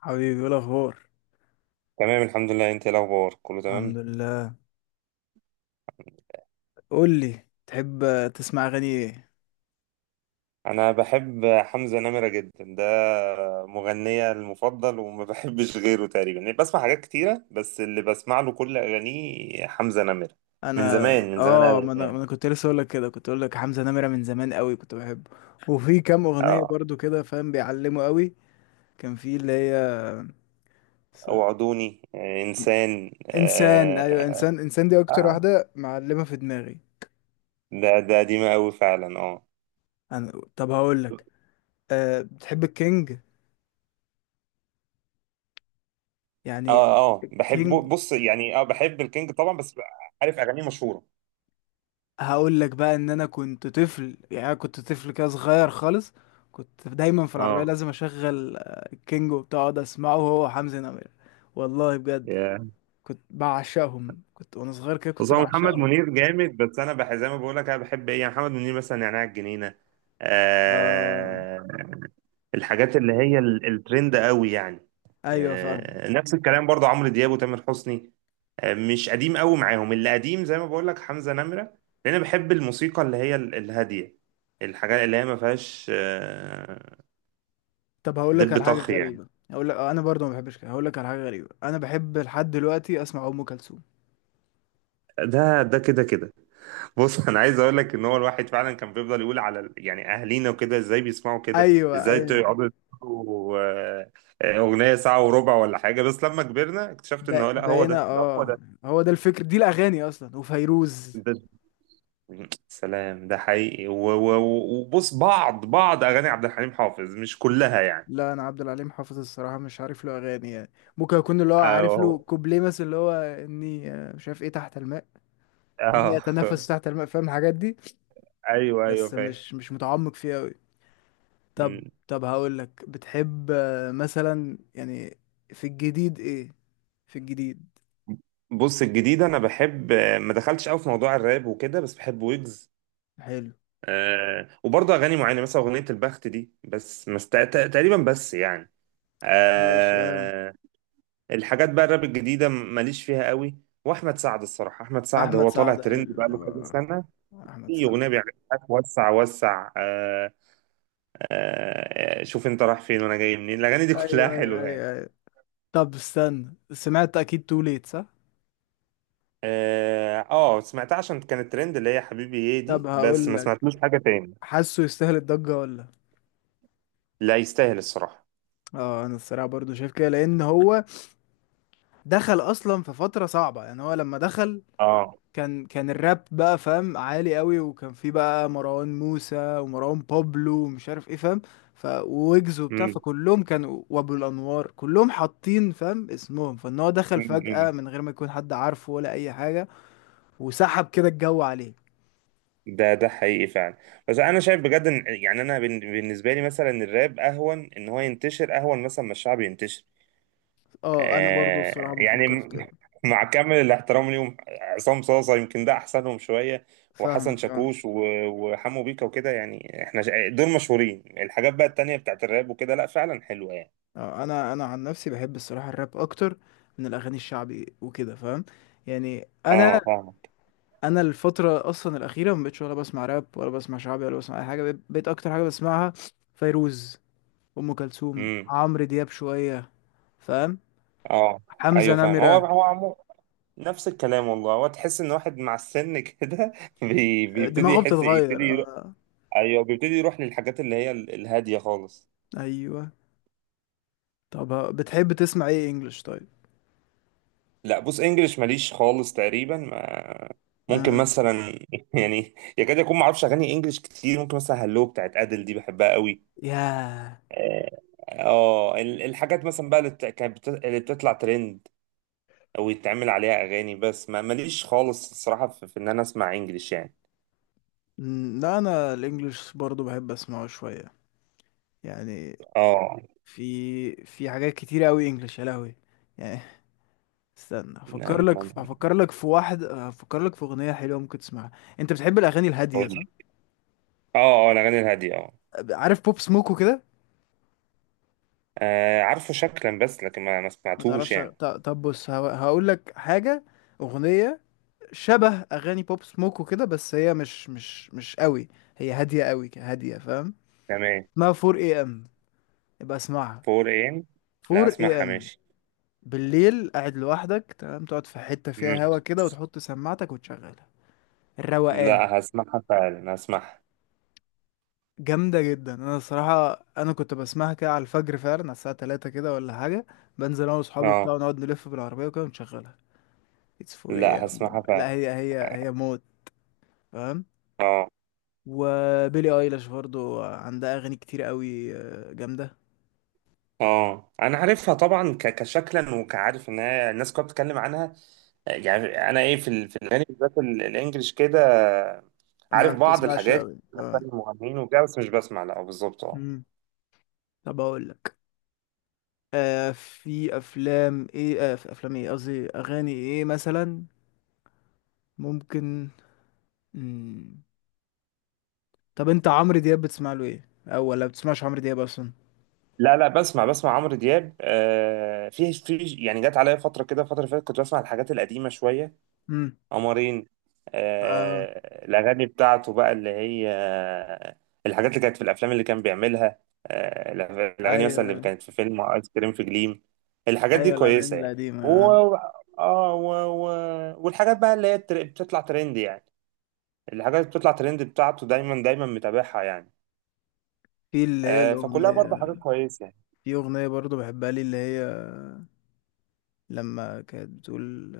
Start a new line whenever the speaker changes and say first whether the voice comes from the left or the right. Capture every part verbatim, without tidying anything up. left: حبيبي ايه الاخبار؟
right: تمام، الحمد لله. انت ايه الاخبار؟ كله
left: الحمد
right: تمام؟
left: لله. قول لي، تحب تسمع اغاني ايه؟
right: انا بحب حمزة نمرة جدا، ده مغنية المفضل وما بحبش غيره تقريبا يعني، بسمع حاجات كتيرة بس اللي بسمع له كل اغانيه حمزة نمرة
left: انا
right: من زمان من زمان
left: اه، ما
right: قوي
left: انا ما
right: يعني.
left: انا كنت لسه اقول لك كده، كنت اقول لك حمزة نمرة من زمان قوي كنت بحبه. وفي كام اغنية
right: اه،
left: برضو كده فاهم بيعلموا قوي. كان في اللي هي س-
right: وعدوني، آه، انسان.
left: انسان، ايوه،
right: اه.
left: انسان انسان دي اكتر
right: آه،
left: واحدة معلمة في دماغي.
right: ده ده قديمة قوي فعلا، اه.
left: انا طب هقول لك، أه بتحب الكينج يعني؟
right: اه اه، بحبه.
left: كينج،
right: بص يعني، اه بحب الكينج طبعا، بس عارف اغانيه مشهورة.
left: هقول لك بقى ان انا كنت طفل، يعني أنا كنت طفل كده صغير خالص، كنت دايما في العربيه
right: اه،
left: لازم اشغل آه، الكينج وبتاع، اقعد اسمعه هو وحمزة نمرة. والله بجد كنت بعشقهم، كنت وانا صغير كده
right: بص
left: كنت
right: هو محمد
left: بعشقهم.
right: منير جامد، بس انا بح زي ما بقول لك، انا بحب ايه يعني؟ محمد منير مثلا نعناع الجنينه،
left: آه،
right: آه، الحاجات اللي هي ال- الترند قوي يعني.
left: ايوه فاهم.
right: آه نفس الكلام برضه، عمرو دياب وتامر حسني. آه مش قديم قوي معاهم، اللي قديم زي ما بقول لك حمزه نمره، لان انا بحب الموسيقى اللي هي ال- الهاديه، الحاجات اللي هي ما فيهاش آه
left: طب هقول لك
right: دب
left: على حاجه
right: طخ يعني.
left: غريبه، هقول لك انا برضو ما بحبش كده، هقول لك على حاجه غريبه، انا بحب لحد دلوقتي اسمع ام كلثوم.
right: ده ده كده كده. بص، انا عايز اقول لك ان هو الواحد فعلا كان بيفضل يقول على ال- يعني اهالينا وكده ازاي بيسمعوا كده،
left: ايوه
right: ازاي
left: ايوه،
right: يقعدوا يسمعوا آه، آه، اغنيه ساعه وربع ولا حاجه. بس لما كبرنا اكتشفت ان
left: ب-
right: هو لا، هو
left: بقينا
right: ده. ده هو
left: اه.
right: ده
left: هو ده الفكر، دي الاغاني اصلا، وفيروز.
right: ده سلام، ده حقيقي و- و- و- وبص، بعض بعض اغاني عبد الحليم حافظ مش كلها يعني.
left: لا انا عبد العليم حافظ الصراحه مش عارف له اغاني يعني. ممكن اكون اللي هو عارف
right: اه،
left: له كوبليه مثلا، اللي هو اني آه، مش عارف ايه، تحت الماء، اني
right: اه
left: اتنفس تحت الماء، فاهم الحاجات دي.
right: ايوه، ايوه
left: بس
right: فاهم.
left: مش مش متعمق فيها قوي. طب،
right: مم.
left: طب هقول لك بتحب آه، مثلا يعني في الجديد ايه؟ في الجديد.
right: بص الجديد، انا بحب، ما دخلتش قوي في موضوع الراب وكده بس بحب ويجز،
left: حلو.
right: آه وبرضه اغاني معينه مثلا اغنيه البخت دي، بس مست... تقريبا بس يعني.
left: ماشي اه.
right: آه الحاجات بقى الراب الجديده ماليش فيها قوي، واحمد سعد الصراحه، احمد سعد
left: احمد
right: هو طالع
left: سعد
right: ترند بقى
left: حلو
right: له كذا
left: آه.
right: سنه.
left: احمد
right: في
left: سعد
right: اغنيه
left: حلو.
right: بيعملها وسع وسع، آه آه شوف انت رايح فين وانا جاي منين، الاغاني دي كلها
left: ايوه ايوه
right: حلوه يعني.
left: ايوه ايوه. طب استنى، سمعت اكيد تو ليت صح؟
right: اه، آه، سمعتها عشان كانت ترند، اللي هي حبيبي ايه
left: طب
right: دي، بس
left: هقول
right: ما
left: لك،
right: سمعتلوش حاجه تاني.
left: حاسه يستاهل الضجه ولا لأ؟
right: لا، يستاهل الصراحه.
left: اه انا الصراحه برضو شايف كده، لان هو دخل اصلا في فتره صعبه، يعني هو لما دخل
right: اه.
left: كان كان الراب بقى فاهم عالي قوي، وكان في بقى مروان موسى ومروان بابلو ومش عارف ايه فاهم، ف ويجز وبتاع، فكلهم كانوا وابو الانوار كلهم حاطين فاهم اسمهم، فان هو دخل
right: امم
left: فجأة من غير ما يكون حد عارفه ولا اي حاجه، وسحب كده الجو عليه.
right: ده ده حقيقي فعلا. بس انا شايف بجد ان يعني، انا بن- بالنسبه لي مثلا الراب اهون ان هو ينتشر، اهون مثلا ما الشعب ينتشر.
left: اه انا برضو الصراحه
right: آه يعني
left: بفكر في
right: م-
left: كده.
right: مع كامل الاحترام ليهم، عصام صاصه يمكن ده احسنهم شويه، وحسن
left: فاهمك اه.
right: شاكوش و- وحمو بيكا وكده، يعني احنا شا- دول مشهورين. الحاجات بقى التانيه بتاعت الراب وكده لا فعلا حلوه يعني.
left: اه انا انا عن نفسي بحب الصراحه الراب اكتر من الاغاني الشعبي وكده فاهم، يعني انا.
right: اه فاهم.
left: انا الفتره اصلا الاخيره ما بقتش ولا بسمع راب ولا بسمع شعبي ولا بسمع اي حاجه، بقيت بقيت اكتر حاجه بسمعها فيروز، ام كلثوم،
right: امم.
left: عمرو دياب شويه، فاهم،
right: اه،
left: حمزه
right: ايوه فاهم.
left: نمره.
right: هو هو عمو، نفس الكلام والله، هو تحس ان واحد مع السن كده بي-
left: آه،
right: بيبتدي
left: دماغه
right: يحس،
left: بتتغير
right: يبتدي.
left: اه.
right: ايوه، بيبتدي يروح للحاجات اللي هي ال- الهاديه خالص.
left: ايوه. طب، ه- بتحب تسمع ايه انجلش طيب؟
right: لا، بص، انجلش ماليش خالص تقريبا، ما ممكن
left: اه.
right: مثلا يعني، يكاد يكون ما اعرفش اغاني انجلش كتير. ممكن مثلا هلو بتاعت ادل دي بحبها قوي.
left: ياه.
right: اه، آه، ال- الحاجات مثلا بقى اللي بت- كانت بت- اللي بتطلع ترند، او يتعمل عليها اغاني، بس ما ماليش خالص الصراحه في, في ان انا اسمع انجلش يعني.
left: مم، لا انا الانجليش برضو بحب اسمعه شويه يعني.
right: اه.
left: في في حاجات كتير قوي انجلش يا لهوي يعني. استنى، افكر
right: نعم.
left: لك، افكر لك في واحد، افكر لك في اغنيه حلوه ممكن تسمعها. انت بتحب الاغاني الهاديه صح؟
right: اه، اه، الاغاني الهاديه، اه.
left: عارف بوب سموك وكده؟
right: آه، عارفه شكلا، بس لكن ما ما
left: ما
right: سمعتوش
left: تعرفش؟
right: يعني.
left: ط- طب بص هقول لك حاجه، اغنيه شبه اغاني بوب سموك وكده، بس هي مش مش مش قوي، هي هاديه قوي، ك- هاديه فاهم.
right: تمام.
left: اسمها فور اي ام اي ام، يبقى اسمعها.
right: فور ايه؟ لا،
left: فور اي ام اي
right: هسمعها
left: ام
right: ماشي.
left: بالليل، قاعد لوحدك، تمام، تقعد في حته فيها
right: مم.
left: هوا كده وتحط سماعتك وتشغلها، الروقان.
right: لا، هسمعها فعلا، هسمعها.
left: جامدة جدا، انا الصراحة انا كنت بسمعها كده على الفجر فعلا، على الساعة تلاتة كده ولا حاجة، بنزل انا واصحابي
right: اه.
left: بتاع ونقعد نلف بالعربية وكده ونشغلها. اتس فور ايه يا
right: لا،
left: عم؟
right: هسمعها فعلا.
left: لا هي، هي هي موت فاهم.
right: اه.
left: وبيلي ايلاش برضو عندها اغاني كتير قوي آه، جامدة.
right: اه، انا عارفها طبعا، ك... كشكلا وكعارف ان هي الناس كلها بتتكلم عنها، يعني انا ايه، في ال... في الاغاني بالذات ال- الانجليش كده،
left: ما
right: عارف بعض
left: بتسمعش
right: الحاجات،
left: قوي اه.
right: أسامي المغنيين وكده، بس مش بسمع لا بالظبط، اه.
left: مم. طب اقول لك، آه في افلام ايه، آه في افلام ايه، قصدي اغاني ايه مثلا ممكن. مم. طب انت عمرو دياب بتسمع له ايه، او ولا بتسمعش عمرو دياب اصلا؟
right: لا لا، بسمع، بسمع عمرو دياب، آه في في يعني، جت عليا فتره كده، الفتره اللي فاتت كنت بسمع الحاجات القديمه شويه، قمرين،
left: اه
right: آه، الأغاني بتاعته بقى اللي هي، آه، الحاجات اللي كانت في الأفلام اللي كان بيعملها، آه، الأغاني مثلا اللي
left: ايوه
right: كانت في فيلم آيس كريم في جليم، الحاجات دي
left: ايوه الاغاني
right: كويسة يعني.
left: القديمه
right: و...
left: آه.
right: آه و... و... والحاجات بقى اللي هي التر- بتطلع ترند يعني، الحاجات اللي بتطلع ترند بتاعته دايما دايما متابعها يعني،
left: في اللي هي
right: آه، فكلها
left: الاغنيه،
right: برضه حاجات كويسة يعني.
left: في اغنيه برضو بحبها لي، اللي هي لما كانت بتقول،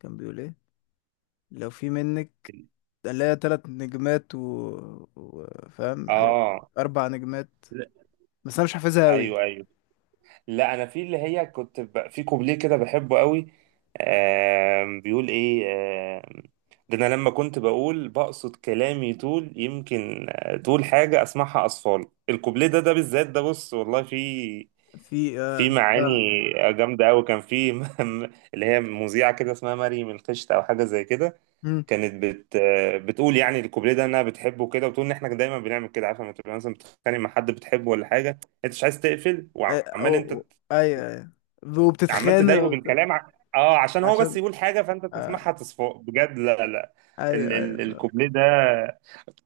left: كان بيقول ايه، لو في منك، اللي هي تلات نجمات و... و... فاهم حاجة،
right: اه،
left: اربع نجمات، بس انا مش حافظها قوي.
right: ايوه، ايوه. لا، انا في اللي هي كنت ب... في كوبليه كده بحبه قوي. آم، بيقول ايه؟ آم، ده انا لما كنت بقول بقصد كلامي طول يمكن، آه، طول حاجه اسمعها، اطفال، الكوبليه ده ده بالذات، ده بص والله في،
left: في
right: في
left: اه
right: معاني
left: فاهمك.
right: جامده قوي. كان في م- اللي هي مذيعه كده اسمها مريم القشط او حاجه زي كده،
left: مم.
right: كانت بت آه، بتقول يعني الكوبليه ده انها بتحبه كده، وتقول ان احنا دايما بنعمل كده، عارفه لما تبقى مثلا بتتخانق مع حد بتحبه ولا حاجه، انت مش عايز تقفل،
left: أي...
right: وعمال
left: أو...
right: انت
left: أو، ايوه ايوه،
right: عمال
left: وبتتخانق
right: تضايقه
left: وبت...
right: بالكلام ع... اه عشان هو بس
left: عشان
right: يقول حاجه، فانت
left: آه.
right: تسمعها، تصفق بجد. لا، لا،
left: ايوه
right: ال ال
left: ايوه.
right: الكوبليه ده،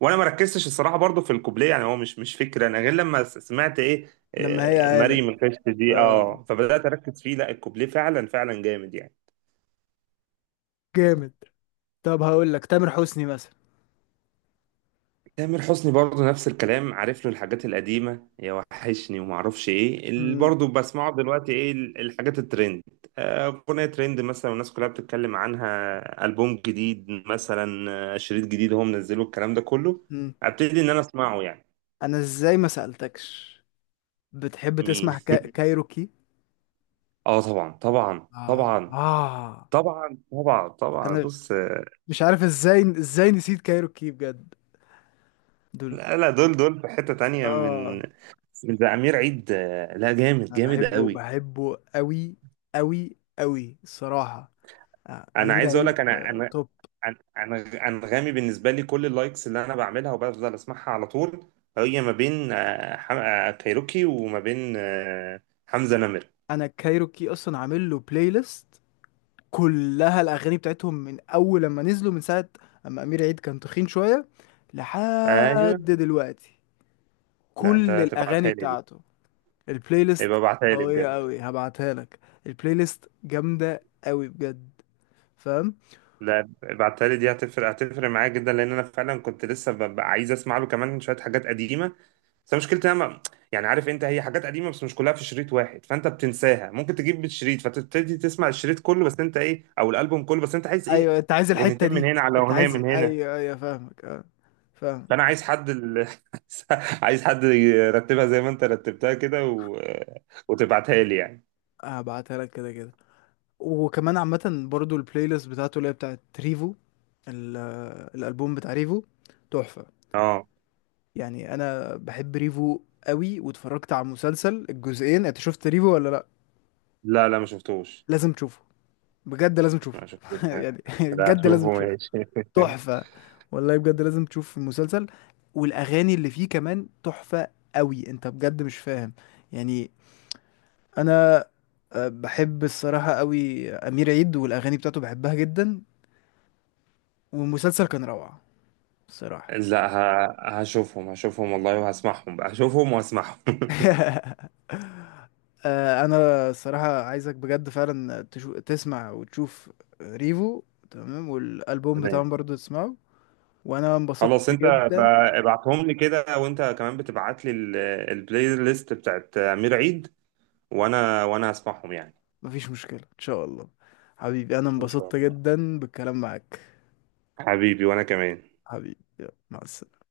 right: وانا ما ركزتش الصراحه برضو في الكوبليه، يعني هو مش مش فكره انا، غير لما س- سمعت ايه،
left: لما هي
right: آه، مريم
left: عالم
right: القشط دي،
left: آه.
right: اه، فبدات اركز فيه، لا، الكوبليه فعلا فعلا جامد يعني.
left: جامد. طب هقول لك تامر حسني مثلا.
right: تامر حسني برضه نفس الكلام، عارف له الحاجات القديمة، يا وحشني وما اعرفش ايه، اللي
left: مم.
right: برضه بسمعه دلوقتي ايه، ال- الحاجات الترند، آه، أغنية ترند مثلا والناس كلها بتتكلم عنها، ألبوم جديد مثلا، آه، شريط جديد هو منزله، الكلام ده كله
left: مم.
right: ابتدي ان انا اسمعه يعني.
left: انا ازاي ما سألتكش، بتحب
right: مين؟
left: تسمع كا... كايروكي؟
right: اه طبعا طبعا
left: اه
right: طبعا،
left: اه.
right: طبعا طبعا طبعا،
left: انا
right: بص. آه،
left: مش عارف ازاي ازاي نسيت كايروكي بجد، دول.
right: لا لا، دول دول في حتة تانية من،
left: اه
right: من ده أمير عيد، آه، لا، جامد
left: انا
right: جامد
left: بحبه
right: قوي.
left: بحبه قوي، قوي قوي الصراحة. آه،
right: انا
left: امير
right: عايز اقول لك،
left: عيد
right: انا
left: آه،
right: انا
left: توب.
right: عن- عن- انغامي، بالنسبه لي كل اللايكس اللي انا بعملها وبفضل اسمعها على طول، هي ما بين آه، حم... آه، كايروكي وما بين آه، حمزه نمر.
left: انا كايروكي اصلا عامل له بلاي ليست كلها الاغاني بتاعتهم من اول لما نزلوا من ساعة، اما امير عيد كان تخين شوية
right: ايوه.
left: لحد دلوقتي،
right: لا،
left: كل
right: انت تبعتها
left: الاغاني
right: لي دي،
left: بتاعته البلاي
right: يبقى
left: ليست
right: ابعتها لي
left: قوية
right: بجد.
left: أوي، هبعتها لك. البلاي ليست جامدة أوي بجد فاهم.
right: لا، ابعتها لي دي، هتفرق هتفرق معايا جدا، لان انا فعلا كنت لسه ببقى عايز اسمع له كمان شويه حاجات قديمه، بس مشكلتي انا ما- يعني عارف انت، هي حاجات قديمه بس مش كلها في شريط واحد، فانت بتنساها، ممكن تجيب بالشريط فتبتدي تسمع الشريط كله، بس انت ايه؟ او الالبوم كله، بس انت عايز ايه؟
left: أيوة، أنت عايز الحتة
right: اغنيتين من
left: دي.
right: هنا، على
left: أنت
right: اغنيه
left: عايز،
right: من هنا.
left: أيوة أيوة فاهمك أه، فاهم.
right: فانا عايز حد ال... عايز حد يرتبها زي ما انت رتبتها كده و... وتبعتها لي يعني.
left: هبعتها لك كده كده، وكمان عامة برضو البلاي ليست بتاعته اللي هي بتاعت ريفو، ال- الألبوم بتاع ريفو تحفة،
right: اه.
left: يعني أنا بحب ريفو أوي، واتفرجت على مسلسل الجزئين. أنت شفت ريفو ولا لأ؟
right: لا لا، ما شفتوش،
left: لازم تشوفه، بجد لازم تشوفه
right: ما شفتوش.
left: يعني
right: لا،
left: بجد
right: اشوفه
left: لازم تشوفه،
right: ماشي.
left: تحفة والله، بجد لازم تشوف المسلسل، والأغاني اللي فيه كمان تحفة قوي، انت بجد مش فاهم يعني. انا آه، بحب الصراحة قوي أمير عيد، والأغاني بتاعته بحبها جدا، والمسلسل كان روعة الصراحة.
right: لا، ه... هشوفهم هشوفهم والله، وهسمعهم بقى، هشوفهم وهسمعهم
left: آه، أنا الصراحة عايزك بجد فعلا تشو... تسمع وتشوف ريفو، تمام، والألبوم
right: تمام.
left: بتاعهم برضو تسمعه. وأنا
right: خلاص،
left: انبسطت
right: انت، ب-
left: جدا.
right: ابعتهم لي كده، وانت كمان بتبعت لي ال- البلاي ليست بتاعت امير عيد، وانا وانا هسمعهم يعني.
left: مفيش مشكلة إن شاء الله، حبيبي أنا
right: ان شاء
left: انبسطت
right: الله،
left: جدا بالكلام معاك.
right: حبيبي. وانا كمان.
left: حبيبي يلا، مع السلامة.